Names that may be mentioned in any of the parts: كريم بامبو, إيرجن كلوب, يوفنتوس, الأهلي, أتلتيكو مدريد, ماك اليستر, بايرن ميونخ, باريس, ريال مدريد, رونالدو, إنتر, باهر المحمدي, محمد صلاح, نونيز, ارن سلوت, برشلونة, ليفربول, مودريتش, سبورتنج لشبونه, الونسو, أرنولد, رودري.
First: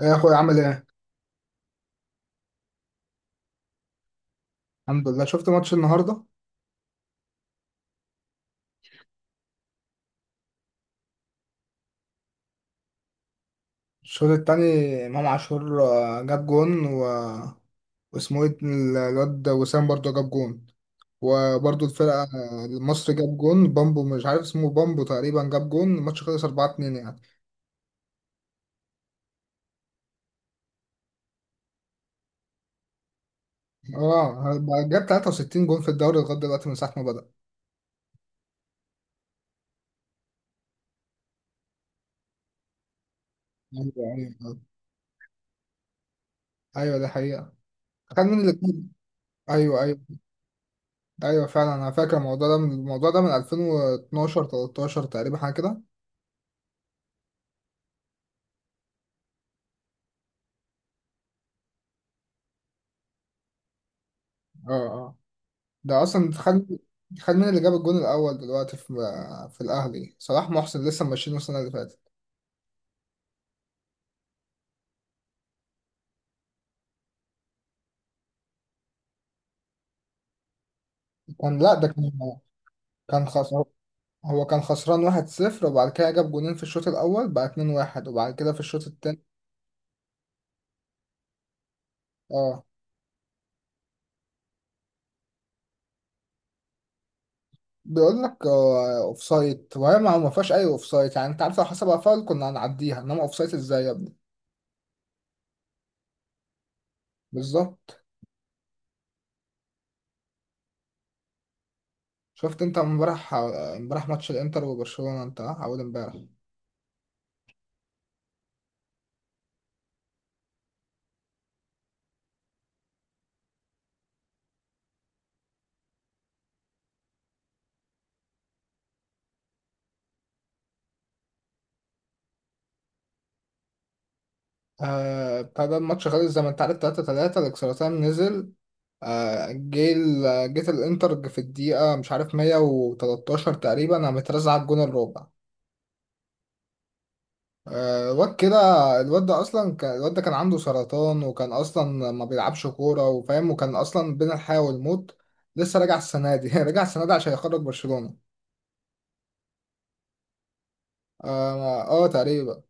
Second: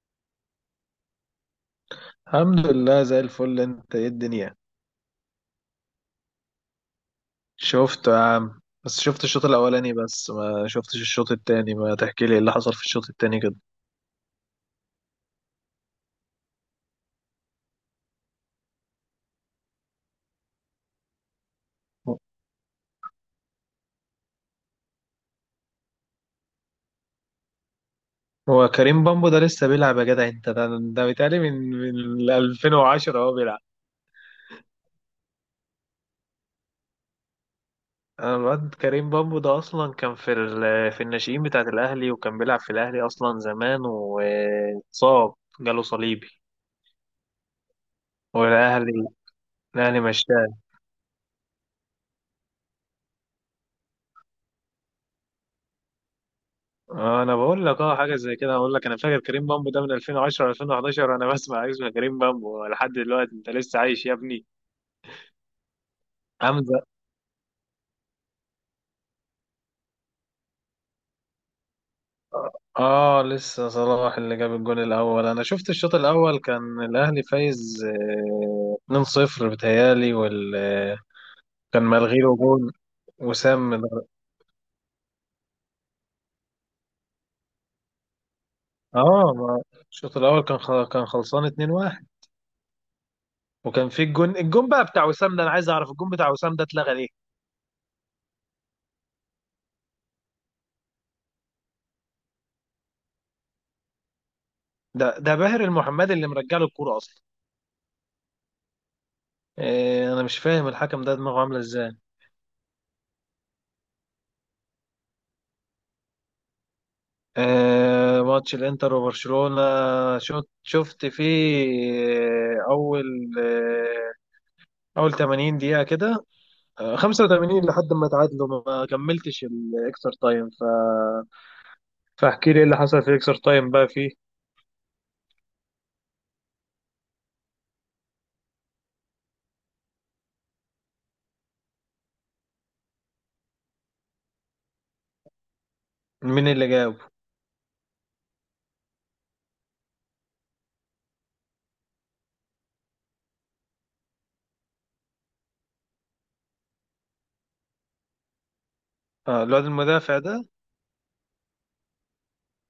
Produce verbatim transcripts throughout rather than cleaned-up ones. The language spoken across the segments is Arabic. ايه يا اخويا، عامل ايه؟ الحمد لله زي الفل. انت ايه الدنيا؟ الحمد لله. شفت ماتش النهارده؟ شفته يا عم، بس شفت الشوط الاولاني، بس ما شفتش الشوط التاني. ما تحكي لي ايه اللي حصل في الشوط التاني كده؟ الشوط التاني. امام عاشور آه، جاب جون و... واسمه ايه الواد وسام برضه جاب جون. وبرضه الفرقه آه، مصر جاب جون بامبو، مش عارف اسمه، بامبو تقريبا جاب جون. الماتش خلص اربعة اتنين يعني. هو كريم بامبو ده لسه بيلعب يا جدع؟ انت ده ده بيتهيألي من من ألفين وعشرة هو بيلعب. اه، بقى جاب تلاته وستين جون في الدوري لغايه دلوقتي من ساعه ما بدأ. انا الواد كريم بامبو ده اصلا كان في ال... في الناشئين بتاعت الاهلي، وكان بيلعب في الاهلي اصلا زمان، ايوه، ايوه. واتصاب، جاله صليبي. ايوه، دي حقيقه. كان مين اللي كسب؟ والاهلي ايوه، الاهلي ايوه. مشاه. ايوه، فعلا انا فاكر الموضوع ده من الموضوع ده من ألفين واتناشر ألفين وتلتاشر تقريبا، حاجه كده. انا بقول لك اه حاجه زي كده. اقول لك انا فاكر كريم بامبو ده من ألفين وعشرة، ألفين وحداشر، انا بسمع اسم كريم بامبو لحد دلوقتي. انت لسه عايش يا ابني اه، ده اصلا خد حمزه؟ خد مين اللي جاب الجون الاول دلوقتي في في الاهلي؟ صلاح محسن، لسه ماشيين السنه اللي فاتت. اه، لسه صلاح اللي جاب الجول الاول. انا شفت الشوط الاول كان الاهلي فايز، آه، اتنين صفر بتهيالي، وال آه، كان لا، كان ده كان ملغي له جول. كان وسام خسر. من- هو كان خسران واحد صفر، وبعد كده جاب جونين في الشوط الاول بقى اتنين واحد. وبعد كده في الشوط التاني، اه ما- الشوط الاول كان خ- كان خلصان اتنين واحد. اه. وكان في الجون الجون بقى بتاع وسام ده. انا عايز اعرف الجون بتاع وسام ده اتلغى ليه. بيقول لك اوف سايد، وهي ما ما فيهاش اي اوف سايد يعني. انت عارف، لو حسبها فاول كنا هنعديها، انما اوف سايد ازاي يا ابني؟ ده ده باهر المحمدي اللي مرجع له الكوره اصلا. بالظبط. إيه، انا مش فاهم الحكم ده دماغه عامله ازاي. شفت انت امبارح امبارح ماتش الانتر وبرشلونه، انت اه؟ اول امبارح. إيه، ماتش الانتر وبرشلونه. شفت شفت فيه آه، اول، آه، اول تمانين دقيقه كده. آه، خمسة وتمانين لحد ما تعادلوا. ما ما كملتش الاكسترا تايم. ف فاحكي لي ايه اللي حصل في الاكسترا تايم بقى فيه. آه بتاع ده، الماتش خلص زي ما انت عارف تلاته تلاته. الاكسترا تايم نزل. آه، جه ال- جيت الانتر في الدقيقة مش عارف مية وتلتاشر تقريبا، انا مترزع على الجون الرابع. مين اللي جاب؟ آه، الواد كده. الواد ده اصلا كان- الواد ده كان عنده سرطان، وكان اصلا ما بيلعبش كورة وفاهم، وكان اصلا بين الحياة والموت. لسه راجع السنة دي راجع السنة دي عشان يخرج برشلونة. آه، الواد المدافع ده. اه، آه، تقريبا.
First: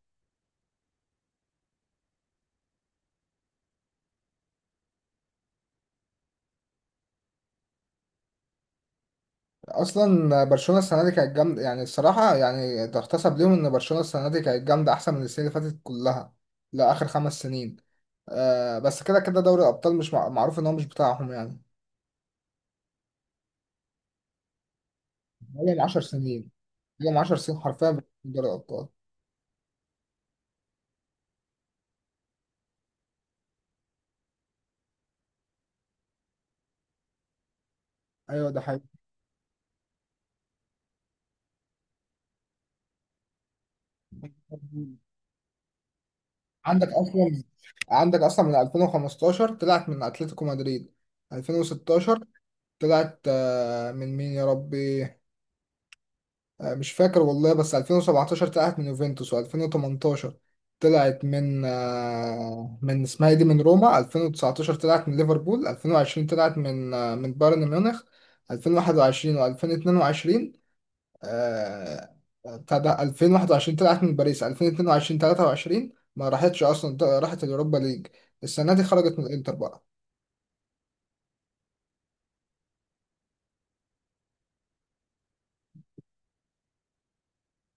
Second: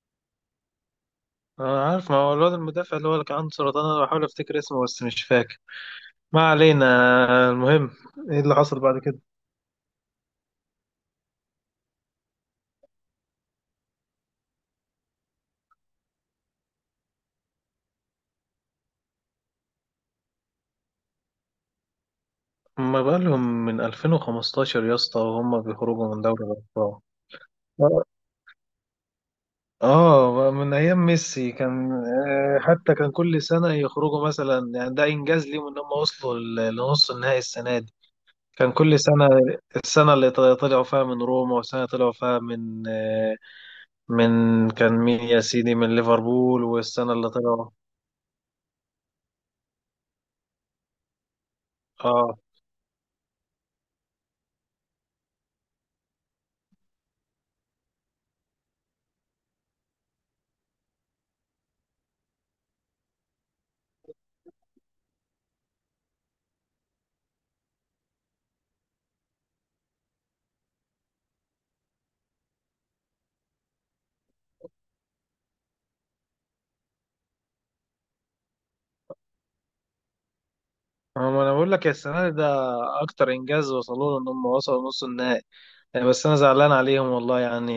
انا عارف، ما هو الواد المدافع اللي هو اللي كان عنده سرطان. انا بحاول افتكر اسمه بس مش فاكر. ما علينا. آه، المهم، ايه اللي حصل بعد كده؟ اصلا برشلونه السنه دي كانت جامده، يعني الصراحه، يعني تحتسب ليهم ان برشلونه السنه دي كانت جامده احسن من السنه اللي فاتت كلها. لاخر خمس سنين. آه بس كده كده، دوري الابطال مش مع- معروف ان هو مش بتاعهم يعني. ما بالهم من ألفين وخمستاشر يا اسطى وهم بقالهم عشر بيخرجوا من دوري سنين، الأبطال؟ بقالهم عشر سنين حرفيا اه. بيلعبوا دوري الابطال. آه، من أيام ميسي كان، آه، حتى كان كل سنة يخرجوا مثلا. يعني ده إنجاز ليهم إن هم وصلوا ل- لنص النهائي السنة دي. ايوه، ده كان حقيقي. كل سنة. السنة اللي طل- طلعوا فيها من روما، والسنة طلعوا فيها من، آه، من كان مين يا سيدي، من ليفربول، عندك والسنة اللي اصلا طلعوا. عندك اصلا من ألفين وخمستاشر طلعت من اتلتيكو مدريد. ألفين وستاشر اه، طلعت آه، من مين يا ربي؟ آه، مش فاكر والله، بس ألفين وسبعتاشر طلعت من يوفنتوس، و2018 طلعت من آه، من اسمها إيه دي، من روما. ألفين وتسعتاشر طلعت من ليفربول. ألفين وعشرين طلعت من آه، من بايرن ميونخ. ألفين وواحد وعشرين و2022، آه، آه، بتاع ده، ألفين وواحد وعشرين طلعت من باريس. ألفين واتنين وعشرين تلاته وعشرين ما راحتش اصلا، راحت اليوروبا ليج. السنه دي خرجت من الانتر بقى. ما انا بقول لك، يا السنه دي ده اكتر انجاز وصلوا له، ان هم وصلوا نص النهائي يعني. بس انا زعلان عليهم والله يعني.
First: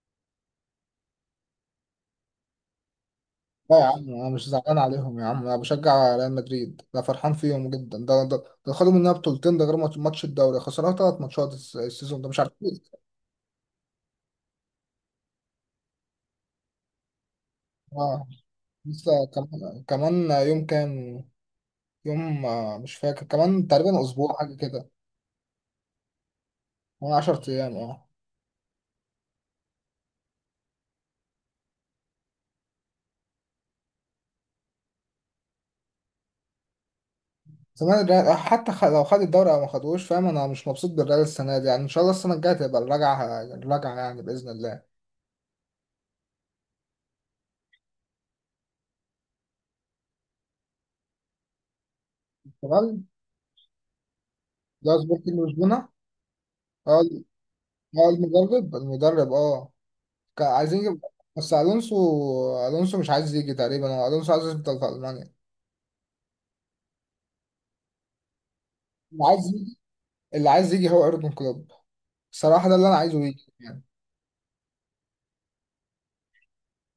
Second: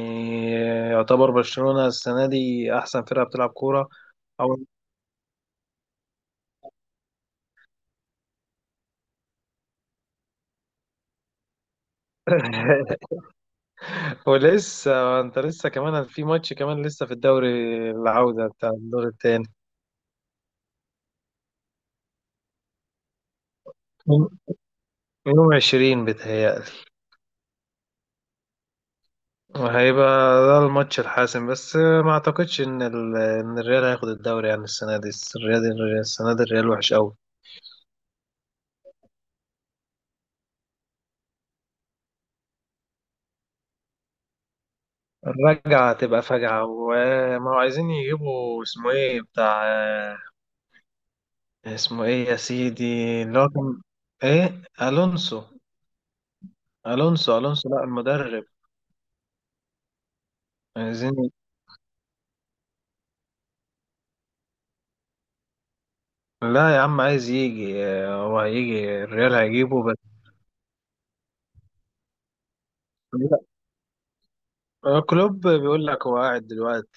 يعتبر برشلونه السنه دي احسن فرقه بتلعب لا يا كوره. عم، انا مش او. زعلان عليهم يا عم، انا بشجع ريال مدريد، انا فرحان فيهم جدا. ده ده ده خدوا مننا بطولتين، ده غير ماتش ماتش الدوري، خسرنا ثلاث ماتشات الس- السيزون ده، مش عارف ليه. ولسه انت لسه كمان في ماتش، كمان لسه في الدوري، اه، العوده بتاع الدور لسه الثاني. كمان كمان يوم كام. يوم آه، مش فاكر، كمان تقريبا اسبوع، حاجه كده. يوم عشرين بيتهيألي. كمان عشر ايام، اه. وهيبقى ده الماتش الحاسم. بس ما اعتقدش ان ال... ان الريال هياخد الدوري يعني السنه دي. الريال، الريال- السنه دي الريال وحش قوي. زمان الريال حتى خ- لو خد الدوري او ما خدوش، فاهم، انا مش مبسوط بالريال السنه دي، يعني ان شاء الله السنه الجايه تبقى الرجعه، الرجعه يعني باذن الله. الرجعة تبقى فجعة. وما هو عايزين يجيبوا اسمه ايه بتاع، آه، اسمه ايه يا سيدي، تمام. اللي هو كان، ايه، ده سبورتنج الونسو. لشبونه. اه، ال- الونسو، الونسو، لا آه، المدرب. المدرب المدرب، اه. كان عايزين يجيب. عايزين. بس الونسو. الونسو مش عايز يجي تقريبا، هو الونسو عايز يفضل في المانيا. لا يا عم، عايز يجي. آه، هو هيجي، اللي الريال عايز يجي هيجيبه بس. اللي عايز يجي هو ايرجن كلوب. الصراحه ده اللي انا عايزه لا. يجي يعني. آه، كلوب بيقول لك هو قاعد دلوقتي.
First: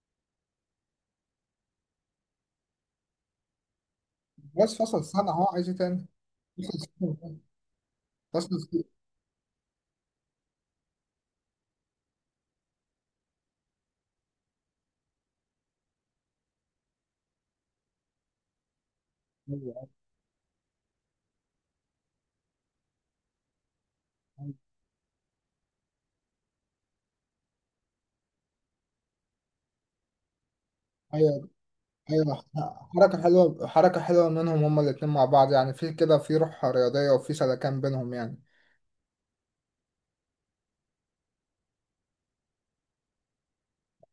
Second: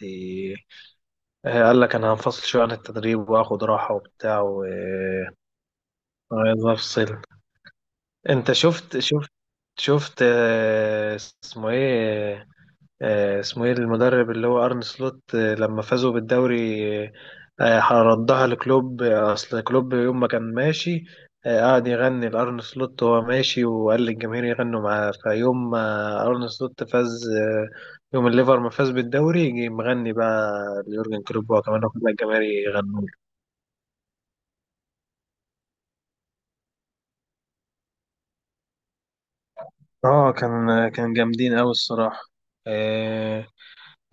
آه، قال لك انا هنفصل شويه عن التدريب واخد راحه وبتاع، بس فصل سنه، هو عايز ايه تاني؟ وعايز افصل. انت فصل سنة. شفت شفت شفت آه، اسمه ايه، آه، اسمه ايه المدرب اللي هو ارن سلوت، آه، لما فازوا بالدوري. آه، آه، ردها لكلوب. آه، اصل كلوب يوم ما كان ماشي، آه، قعد يغني لارن سلوت وهو ماشي، وقال للجماهير يغنوا معاه. فيوم ما ارن سلوت فاز، آه، يوم الليفر ما فاز بالدوري، جه مغني بقى ليورجن ايوه، كلوب وهو كمان واخد الجماهير ايوه. يغنوا. حركه حلوه، حركه حلوه منهم هما الاتنين مع بعض، يعني في كده، في روح رياضيه وفي سلكان بينهم يعني. اه، كان كان جامدين قوي الصراحه. آه.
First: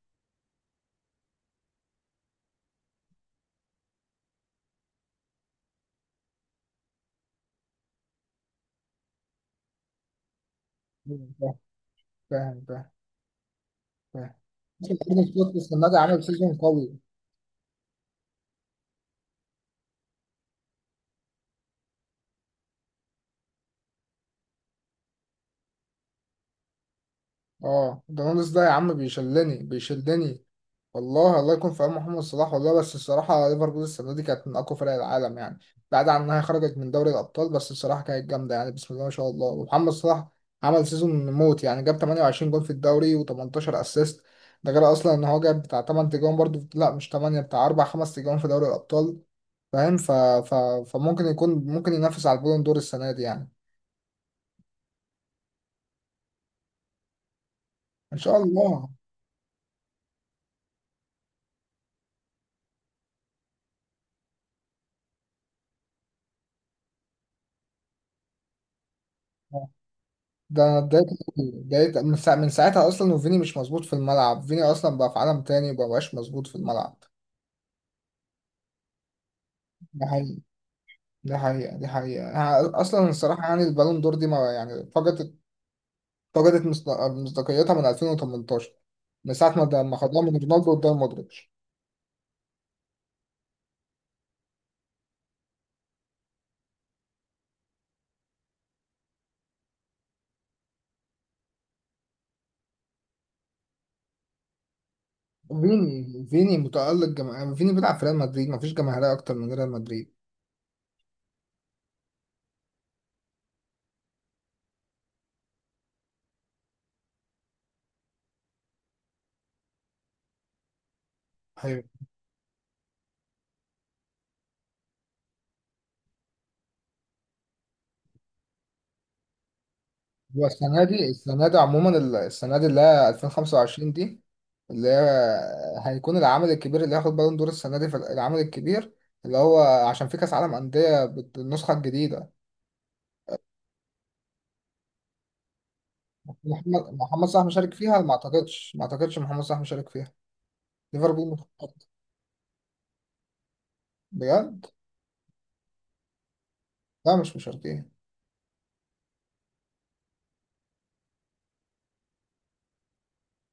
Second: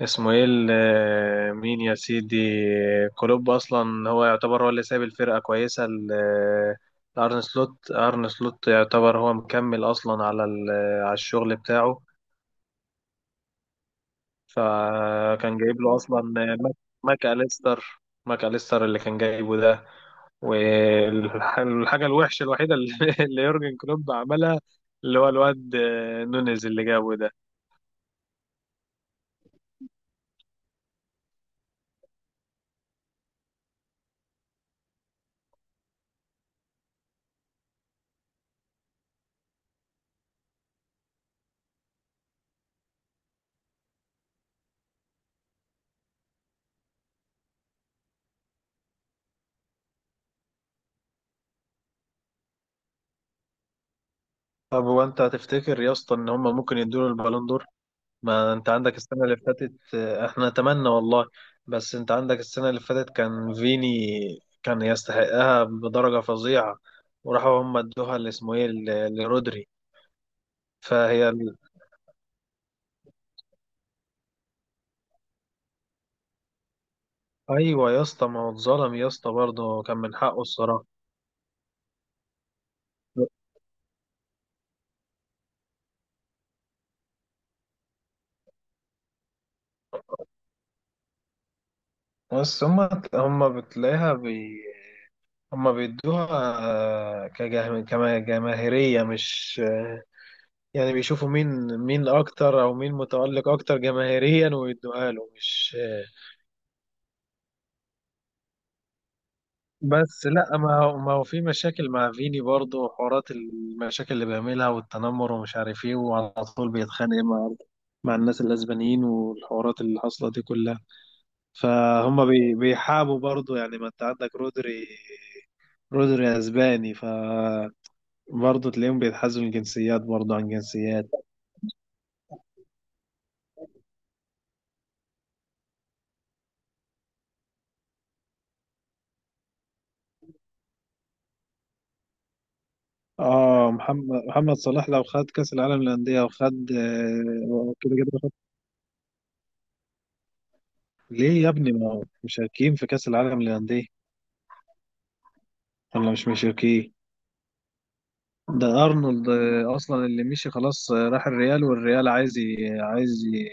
اسمه ايه ال- آه، مين يا سيدي؟ كلوب اصلا هو يعتبر هو اللي سايب الفرقه كويسه ل- آه، لارن سلوت. ارن سلوت يعتبر هو مكمل اصلا على ال- آه، على فاهم، الشغل فاهم، بتاعه. فاهم، فاهم. فكان جايب له النادي اصلا عامل سيزون آه، ماك، قوي. ماك اليستر. ماك اليستر اللي كان جايبه ده. والحاجة الوحشة الوحيدة اللي اللي يورجن كلوب عملها، اللي هو الواد آه، نونيز اللي جابه ده. اه، ده نونس ده يا عم، بيشلني بيشلني. والله، الله يكون في عون محمد صلاح والله، بس الصراحة ليفربول السنة دي كانت من أقوى فرق العالم يعني. بعد عن إنها خرجت من دوري الأبطال، بس الصراحة كانت جامدة يعني، بسم الله ما شاء الله. ومحمد صلاح عمل سيزون موت يعني، جاب تمنية وعشرين جول في الدوري و18 أسيست. ده غير أصلا إن هو جاب بتاع تمانية تجوان برضه، لا مش تمانية، بتاع اربع خمس تجوان في دوري الأبطال. فاهم. ف... ف... فممكن يكون، ممكن ينافس على البالون دور السنة دي يعني. طب هو انت هتفتكر يا اسطى ان هم ممكن يدوا له البالون دور؟ إن شاء ما انت الله. عندك السنه اللي فاتت، آه، احنا نتمنى والله. بس انت عندك السنه اللي فاتت كان فيني، كان يستحقها بدرجه فظيعه، وراحوا هم ادوها اللي اسمه ايه ل- لرودري. ده انا اتضايقت فهي ال- أوي. اتضايقت من، ساعة من ساعتها اصلا، وفيني مش مظبوط في الملعب، فيني اصلا بقى في عالم تاني، مبقاش مظبوط في الملعب. ايوه يا اسطى، ما هو اتظلم يا اسطى برضه، كان ده من حقيقي، حقه الصراحه. ده حقيقة، ده حقيقة. أنا اصلا الصراحة يعني، البالون دور دي ما يعني، فقدت فقدت مصد- مصداقيتها من ألفين وتمنتاشر. من ساعة ما ده- ما خدوها من رونالدو قدام مودريتش. بس هم، هم بتلاقيها بي، هم بيدوها آه، كجه- كما- كجماهيريه، مش يعني، بيشوفوا مين مين اكتر، او مين متألق اكتر جماهيريا، ويدوها له مش. فيني فيني متألق جماهير، فيني بيلعب في ريال مدريد، مفيش جماهيرية اكتر من ريال مدريد. بس لا، ما هو ما هو في مشاكل مع فيني برضه، وحوارات المشاكل اللي بيعملها والتنمر ومش عارف ايه، وعلى طول بيتخانق مع مع الناس الاسبانيين، والحوارات اللي حاصله دي كلها. فهم بي- بيحابوا برضه يعني. ما انت عندك رودري، رودري اسباني، فبرضه تلاقيهم بيتحازوا الجنسيات برضه هو عن السنة دي جنسيات. السنة دي عموما، ال- السنة دي اللي هي ألفين وخمسة وعشرين دي، اللي هي هيكون العمل الكبير اللي هياخد بالون دور السنة دي في العمل الكبير، اللي هو عشان في كأس عالم أندية بت- بالنسخة الجديدة. اه، محمد محمد صلاح لو خد كأس العالم للأندية وخد، محمد محمد صلاح مشارك آه، كده فيها، ما كده خد. أعتقدش، ما أعتقدش محمد صلاح مشارك فيها. ليفربول ليه يا ابني؟ مشارك. ما هو مشاركين في كأس العالم للأندية بجد؟ ولا مش مشاركين؟ لا، مش مشاركين. ده أرنولد آه، أصلا اللي مشي خلاص. آه، راح الريال، والريال عايز ي- عايز ي-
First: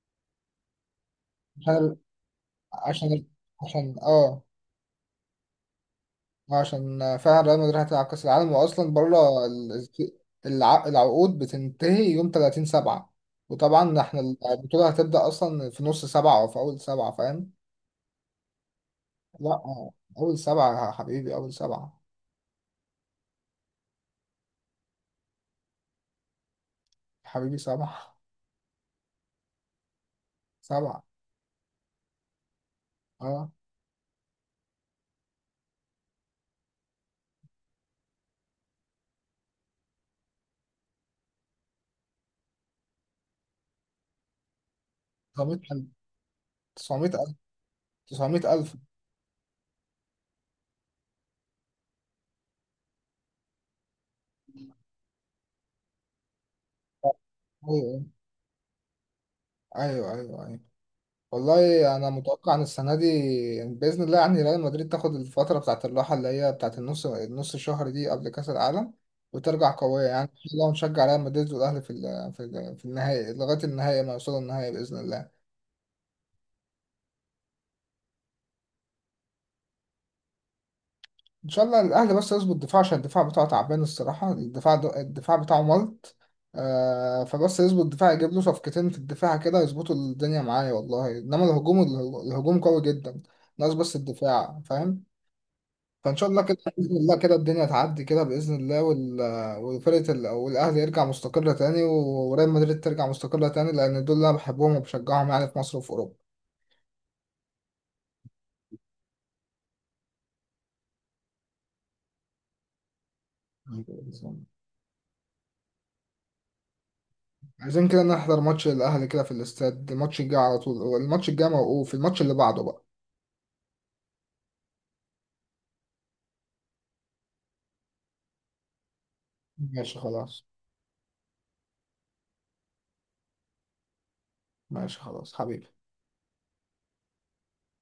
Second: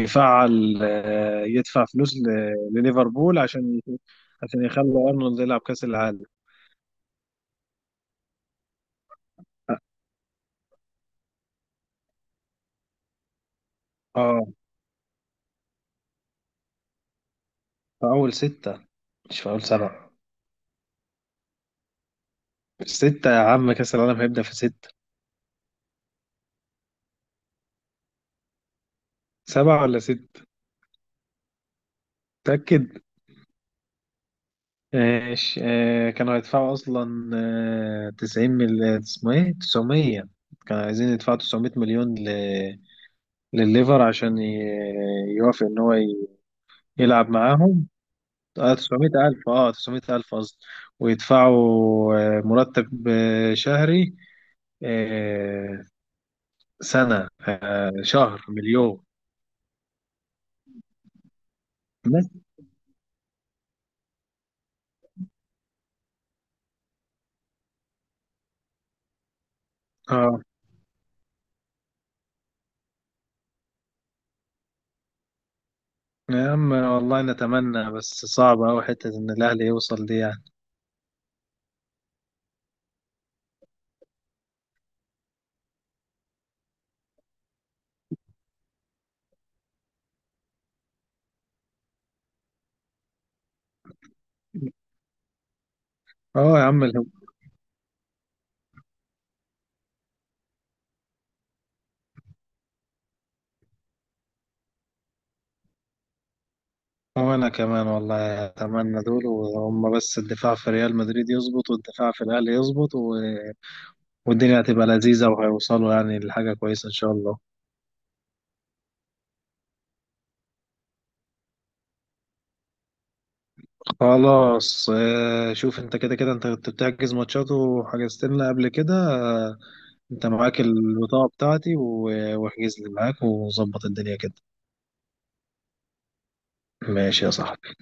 يفعل، آه، عشان يدفع ال- فلوس ل- عشان ال- لليفربول عشان، عشان اه عشان يخلوا أرنولد يلعب كأس العالم. عشان فعلا ريال مدريد هتلعب كأس العالم، وأصلا بره اه. ال- الع- العقود بتنتهي يوم تلاتين سبعة. وطبعا احنا آه، البطولة هتبدأ أصلا في نص سبعة أو في أول سبعة، فاهم؟ في أول ستة، مش في لا، أول سبعة. أول سبعة يا حبيبي، أول سبعة ستة يا عم، كأس العالم هيبدأ في ستة. حبيبي، سبعة، سبعة ولا ستة؟ سبعة، متأكد؟ أه. ماشي. آه، كانوا هيدفعوا أصلا آه، تسعين مل اسمه إيه تسعمية. كانوا عايزين يدفعوا تسعمية مليون ل... لليفر عشان ي... تسعمية يوافق إن ألف، هو ي... تسعمية يلعب ألف، معاهم. تسعمية اه، ألف. تسعمية ألف، اه تسعمية ألف قصدي. ويدفعوا آه، مرتب آه، شهري. آه، سنة، آه، أيوه، شهر مليون. أيوه، أيوه، أيوه. والله انا بس. متوقع ان السنه دي، يعني باذن الله يعني، ريال مدريد تاخد الفتره بتاعه الراحه اللي هي بتاعه النص النص شهر دي قبل كاس العالم، وترجع قويه يعني، ان اه شاء الله نشجع ريال مدريد والاهلي في ال- في ال- في النهائي، لغايه النهائي ما يوصلوا النهائي باذن الله. يا عم، والله نتمنى، بس صعب أوي حتة إن الأهلي يوصل دي يعني. ان شاء الله الاهلي بس يظبط دفاع، عشان الدفاع بتاعه تعبان الصراحه، الدفاع دو- الدفاع بتاعه ملط. آه فبس يظبط الدفاع، يجيب له صفقتين في الدفاع كده يظبطوا الدنيا معايا والله، انما الهجوم، الهجوم قوي جدا، ناقص بس الدفاع، فاهم. فان شاء الله كده، اه يا عم. باذن الله كده الدنيا تعدي كده باذن الله، وال... وفرقه ال... والاهلي يرجع مستقره تاني، وريال مدريد ترجع مستقره تاني، لان دول اللي انا بحبهم وبشجعهم يعني في مصر وفي اوروبا. وأنا كمان والله أتمنى دول. وهم بس الدفاع في ريال مدريد يظبط، والدفاع في الأهلي يظبط، و... والدنيا هتبقى لذيذة، وهيوصلوا يعني لحاجة كويسة إن شاء الله. عايزين كده نحضر ماتش الاهلي كده في الاستاد، الماتش الجاي على طول، الماتش الجاي موقوف، الماتش اللي بعده بقى. خلاص. آه، شوف أنت، كده كده أنت كنت بتحجز ماتشات وحجزت لنا قبل كده. آه، ماشي أنت خلاص. معاك البطاقة بتاعتي، و- واحجز لي معاك وظبط الدنيا كده. ماشي خلاص حبيبي. ماشي يا صاحبي.